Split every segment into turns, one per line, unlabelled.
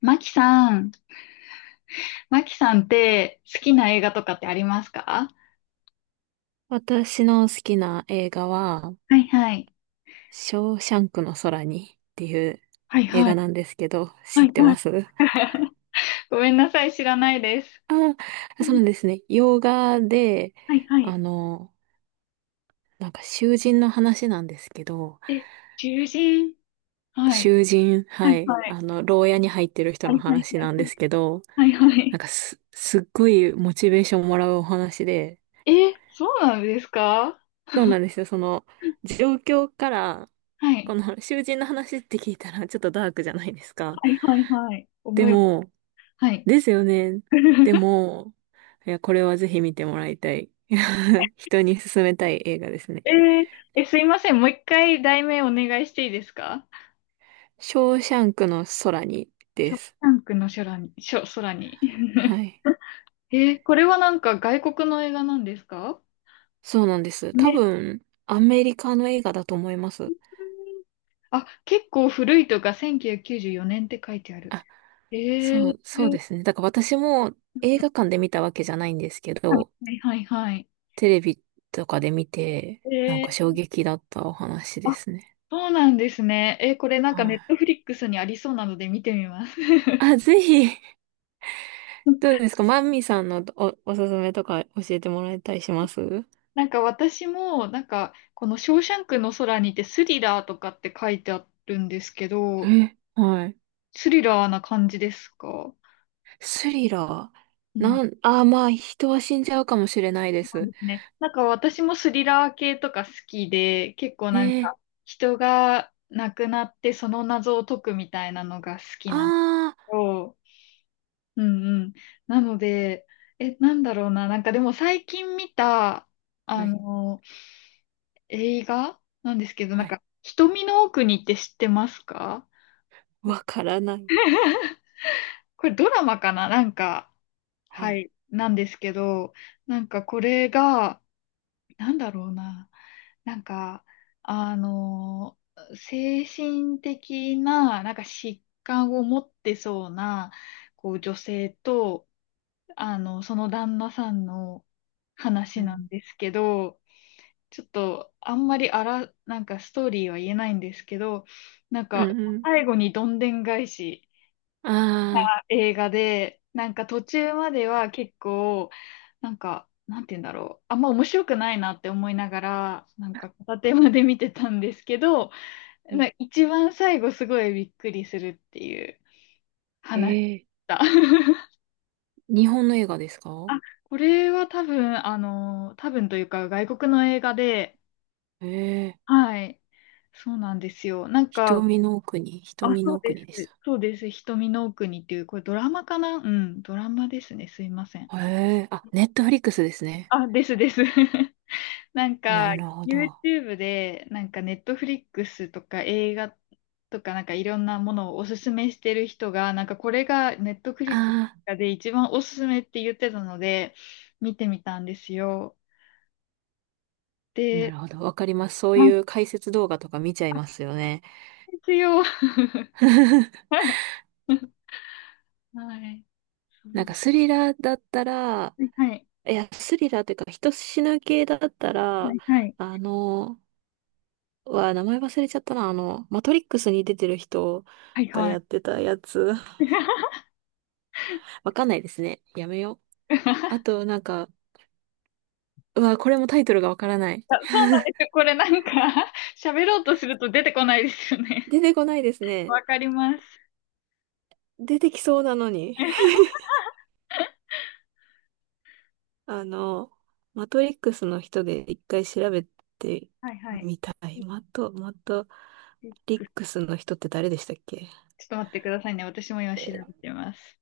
マキさん、マキさんって好きな映画とかってありますか？
私の好きな映画は、
はいはい。
ショーシャンクの空にっていう
はい
映
は
画
い。
なんですけど、
は
知っ
い
て
はい。
ます？
ごめんなさい、知らないです。
そ
う
う
ん。
なんですね。洋画で、
はいは
あ
い。
の、なんか囚人の話なんですけど、
え、獣人。はい。は
は
い
い、
はい。
牢屋に入ってる人
は
の
いはい
話
はい
なん
は
で
い。
すけど、
はいは
なん
い。
かすっごいモチベーションもらうお話で、
え、そうなんですか？
そうなんですよ。状況から、
は
こ
い。
の囚人の話って聞いたらちょっとダークじゃないですか。
はいはいはい。
で
思います。
も、
はい。
ですよね。で も、いや、これはぜひ見てもらいたい。人に勧めたい映画ですね。
えーえ、すいません。もう一回題名お願いしていいですか？
ショーシャンクの空に
シ
で
ョーシ
す。
ャンクの空に、空に。
は い。
これはなんか外国の映画なんですか？
そうなんです。多
ね。
分、アメリカの映画だと思います。
あ、結構古いとか1994年って書いてある。
あ、
えー、
そうですね。だから私も映画館で見たわけじゃないんですけ
は
ど、
いはいはい。
テレビとかで見て、なん
え
か衝
ー、
撃だったお話で
あ、
すね。
そうなんですね。これなんか
は
ネ
い。
ットフリックスにありそうなので見てみます。
あ、ぜひ。どう ですか？マミさんのおすすめとか教えてもらえたりします？
なんか私も、なんかこのショーシャンクの空にてスリラーとかって書いてあるんですけど、
え、はい。
スリラーな感じですか？
スリラ
う
ー。
ん。
なん、あー、まあ、人は死んじゃうかもしれないで
そ
す。
うですね。なんか私もスリラー系とか好きで、結構なん
え
か
え、
人が亡くなってその謎を解くみたいなのが好きなの
あ
と、うんうん。なので、え、なんだろうな。なんかでも最近見た、あ
はい、
の、映画なんですけど、なん
は
か
い。
瞳の奥にって知ってますか？
わからない。
これドラマかな、なんか、
は
は
い。
い、なんですけど、なんかこれが、なんだろうな。なんか、あの精神的な、なんか疾患を持ってそうな、こう、女性と、その旦那さんの
う
話なん
ん、
ですけど、ちょっと、あんまりなんかストーリーは言えないんですけど、なん
う
か、
んうん。
最後にどんでん返し
あ
映画で、なんか途中までは結構、なんか、なんて言うんだろう。あんま面白くないなって思いながら、なんか片手まで見てたんですけど、
あ、
まあ一番最後すごいびっくりするっていう話でし
ええ、
た。
日本の映画ですか？
あ、これは多分、多分というか外国の映画で、
ええ、
はい。そうなんですよ。なんか、あ、
瞳
そ
の
う
奥
で
にでし
す。
た。
そうです。瞳の奥にっていう、これドラマかな、うん、ドラマですね。すいません。
ええ、あ、ネットフリックスですね。
あ、ですです。なんか、
なるほど。
YouTube で、なんか Netflix とか映画とか、なんかいろんなものをおすすめしてる人が、なんかこれが Netflix
あ、
で一番おすすめって言ってたので、見てみたんですよ。
な
で、
るほど。わかります。そう
あ、
いう解説動画とか見ちゃい
あ
ますよね。
ですよ。はい。そ
なん
う
か
だ。
スリラーだったら、
はいはい。
いや、スリラーというか人死ぬ系だった
は
ら、
いはい。
あの、名前忘れちゃったな。マトリックスに出てる人
はい
が
は
や
い。
ってたやつ。わかんないですね。やめよう。あと、なんか、うわ、これもタイトルがわからない。
あ、そうなんですよ。これなんか 喋ろうとすると出てこないですよね。
出てこないですね。
わかります。
出てきそうなのに。あの、マトリックスの人で一回調べて
はいはい。
みたい。マトリックスの人って誰でしたっけ？
ちょっと待ってくださいね。私も今
え
調べ
ー
てます。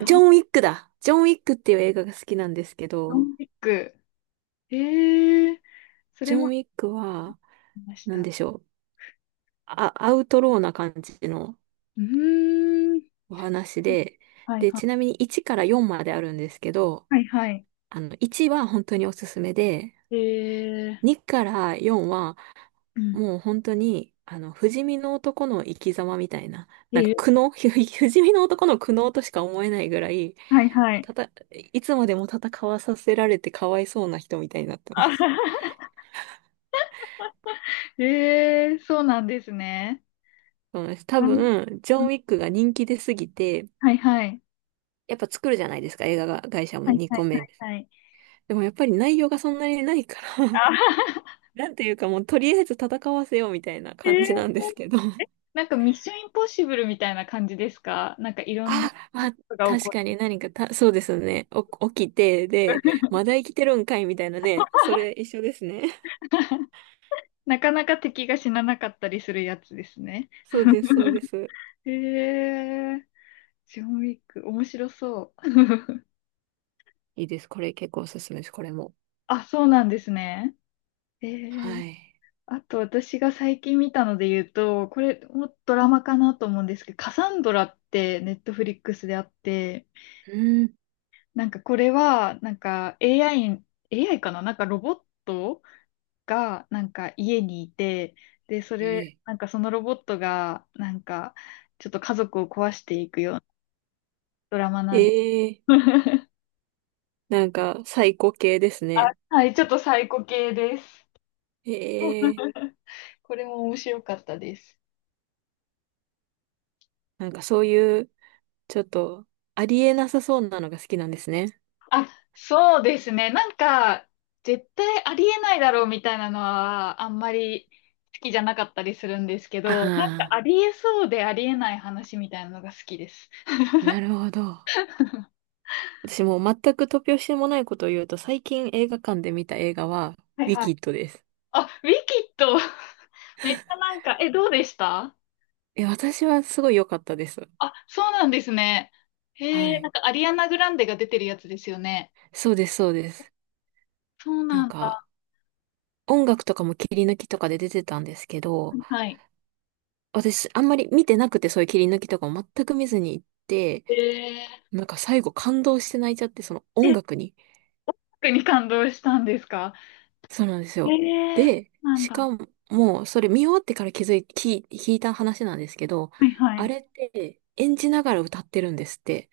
ジ
あ、
ョン・ウィックだ。ジョン・ウィックっていう映画が好きなんですけ
ド
ど、
ンピック。ええ、そ
ジ
れ
ョン・
も
ウ
あ
ィックは、
りまし
なん
た。
でしょう。あ、アウトローな感じの
うーん。
お話で、
はいは
ち
い。
なみに1から4まであるんですけど、
はいはい。
1は本当におすすめで、
ええ。
2から4は
うん。
もう本当に、不死身の男の生き様みたいな、なんか
え
苦
え。
悩、不死身の男の苦悩としか思えないぐらい、
はいはい。
たた、いつまでも戦わさせられてかわいそうな人みたいになって ま
あは
す。
は。ええ、そうなんですね。
そうなんです。多
はい。
分、ジョ
う
ン・
ん。
ウィックが人気出すぎて、
はいはい。
やっぱ作るじゃないですか、映画が、会社も
はい
2
は
個
い
目。
はいはい。
でもやっぱり内容がそんなにないから
あ、
なんていうかもうとりあえず戦わせようみたいな感じなんです
え
け
え、
ど。
なんかミッションインポッシブルみたいな感じですか？なんかいろんな
あ、
こ
まあ、
とが起
確
こ
か
る。
に何かた、そうですね。起きて、で、まだ生きてるんかいみたいなね。それ一緒ですね。
なかなか敵が死ななかったりするやつですね。
そうです、そうです。
へえ。ジョンウィック、面白そう。
いいです。これ結構おすすめです、これも。
あ、そうなんですね。え
は
ー、
い。
あと私が最近見たので言うと、これもドラマかなと思うんですけど、カサンドラってネットフリックスであって、
うん。
なんかこれは、なんか AI、AI かな、なんかロボットがなんか家にいて、で、それ、
え
なんかそのロボットが、なんかちょっと家族を壊していくようなドラマ
ー、
なんです。
えー、なんか、サイコ系ですね。
はい、ちょっとサイコ系です。
ええー、
これも面白かったです。
なんかそういう、ちょっと、ありえなさそうなのが好きなんですね。
あ、そうですね。なんか、絶対ありえないだろうみたいなのは、あんまり好きじゃなかったりするんですけど、なんか
あ
ありえそうでありえない話みたいなのが好きです。
あ、なるほど。私もう全く突拍子もないことを言うと、最近映画館で見た映画は、
はい
ウィ
はい。
キッドです。
あ、ウィキッド、めっちゃなんか、え、どうでした？
え、私はすごい良かったです。
あ、そうなんですね。
は
へえ、な
い。
んかアリアナ・グランデが出てるやつですよね。
そうです、そうです。
そう
な
な
ん
ん
か、
だ。
音楽とかも切り抜きとかで出てたんですけど、
はい。
私、あんまり見てなくて、そういう切り抜きとかも全く見ずに行って、
え
なんか最後感動して泣いちゃって、その
ー、
音
え、
楽に。
特に感動したんですか？
そうなんです
え
よ。
ー、そ
で、
うなん
し
だ。は
かも、それ見終わってから気づい、聞い、聞いた話なんですけど、
いは
あ
い。
れって演じながら歌ってるんですって。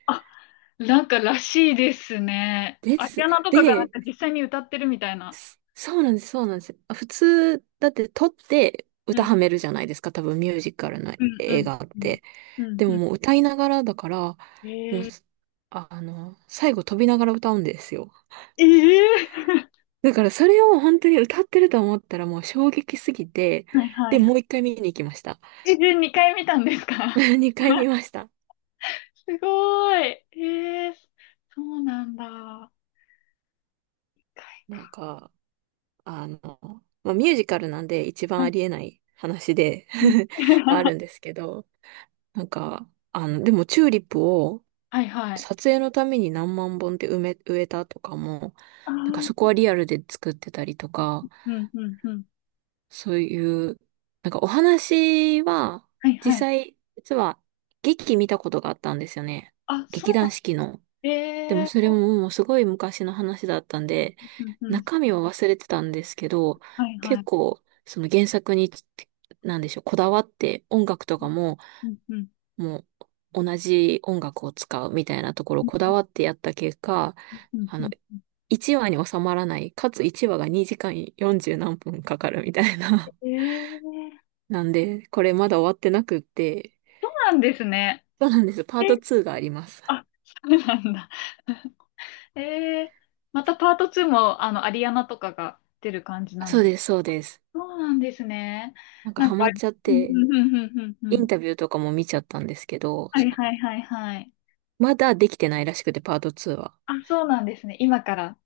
なんからしいですね。
で
アリ
す。
アナとかがなん
で、
か実際に歌ってるみたいな。
すそうなんです、そうなんです。あ、普通、だって撮って
う
歌
ん、
はめるじゃないですか、多分ミュージカルの
うん、う
映
ん、
画っ
うん、
て。
う
で
ん。
も
う
もう歌いながらだから、
ん。
もう、
えー、
あ、最後飛びながら歌うんですよ。
えー、
だからそれを本当に歌ってると思ったらもう衝撃すぎて、
はいは
で、
いは
もう一回見に行きました。
い。えー、2回見たんですか？
二回 見ました。
すごい。えー、そうなんだ。一回か。
なんか、あの、まあ、ミュージカルなんで一番
うん
ありえない話で
うん。
はあ るんですけど、なんか、でもチューリップを
はいはい。
撮影のために何万本って植えたとかも、
ああ、
なんかそ
う
こはリアルで作ってたりとか、
ん、うん、うん。
そういう、なんかお話は、
はいはい。
実は劇見たことがあったんですよね。
あ、そう
劇
なん
団
だ。
四季の。でも
え
そ
ー、
れももうすごい昔の話だったんで、
うん、うん。
中身は忘れてたんですけど、
はいは
結
い。
構、その原作に、なんでしょう、こだわって音楽とかも、
うん、うん、
もう同じ音楽を使うみたいなところ
う
を
ん、
こだわってやった結果、
うん。
あ
う
の、
ん。
1話に収まらない、かつ1話が2時間40何分かかるみたいな。
えー、そ
なんで、これまだ終わってなくって、
うなんですね。
そうなんです。パ
え
ート
ー、
2があります。
あ、そうなんだ。ええ、またパート2も、アリアナとかが出る感じなん
そう
です。
です、そうです。
そうなんですね。
なんか
なん
ハマ
か、
っちゃっ
うん
て、
うんうんうんうんう
イン
ん。
タビューとかも見ちゃったんですけど、
は
そ
い
の、
はいはいはい。
まだできてないらしくて、パート2は。
あ、そうなんですね。今から。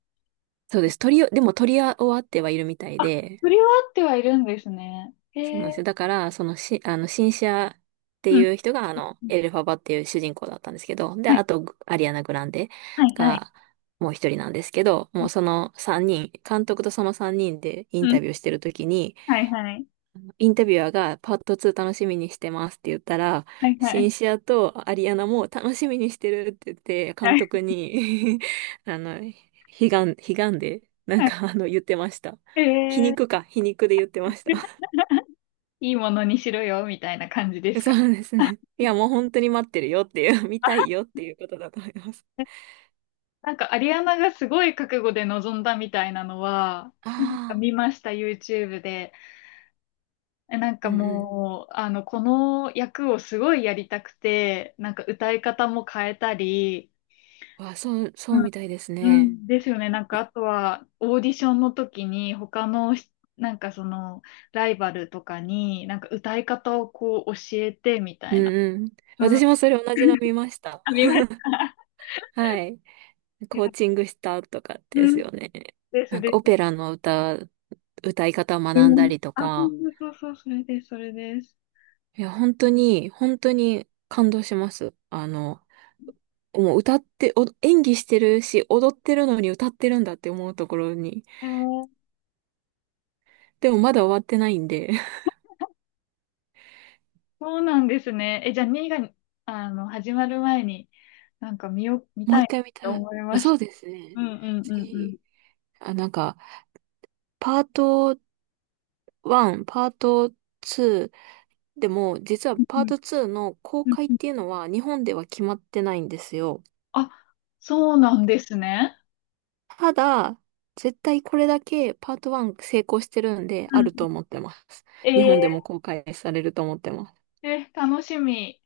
そうで
え、
す。撮りよ、でも撮り終わってはいるみたい
あ、
で、
振り終わってはいるんですね。へ
そうなんです
え。
よ。だから、そのし、あの、シンシアって
うん。
いう人が、
うん。
エルファバっていう主人公だったんですけど、で、
はい
あと、グアリアナ・グランデ
はいはい。
が、もう一人なんですけど、もうその三人、監督とその三人でイン
うん。
タビューしてるときに、
はいはい。
インタビュアーがパート2楽しみにしてますって言ったら、
はいは
シン
い。
シアとアリアナも楽しみにしてるって言って、
は
監
い
督に あの、悲悲願で、
はい。
言ってました。
へえ。
皮肉で言ってました。
いいものにしろよ、みたいな感じです
そ
か。
うです ね。いや、もう本当に待ってるよっていう、見た
あ、
いよっていうことだと思います。
なんかアリアナがすごい覚悟で臨んだみたいなのは、
あ
なんか
あ、
見ました、YouTube で。え、なん
う
か
ん
もう、この役をすごいやりたくて、なんか歌い方も変えたり、
うん。わ、そう、
う
そう
ん。
みたいです
う
ね。
んですよね。なんかあとは、オーディションの時に他のし、なんかその、ライバルとかに、なんか歌い方をこう教えてみた
う
いな。
んうん。
うん。
私もそれ同じの見まし た。
あ、見ました。
はい。
いや、
コーチングしたとかで
う
す
ん。
よね。
です
なんか
で
オペ
す。
ラの歌い方を
う
学んだ
ん。
りと
あ、
か、
そうそうそう、それです、それです。
いや、本当に、本当に感動します。もう歌って、お演技してるし、踊ってるのに歌ってるんだって思うところに、
えー、
でもまだ終わってないんで、
そうなんですね。え、じゃあ、2が、始まる前に、なんか見よ、見
もう
たい
一
な
回
っ
見
て
たい。
思い
あ、
まし
そ
た。
うですね。
うんうんうんうん。
次、あ、なんか、パート1、パート2、でも、実は
うん
パート2の公
うん
開っ
うん。
ていうのは日本では決まってないんですよ。
あ、そうなんですね。
ただ、絶対これだけパート1成功してるんで、
う
あると
ん。
思ってます。日
え
本でも公開されると思ってます。
ー、え、楽しみ。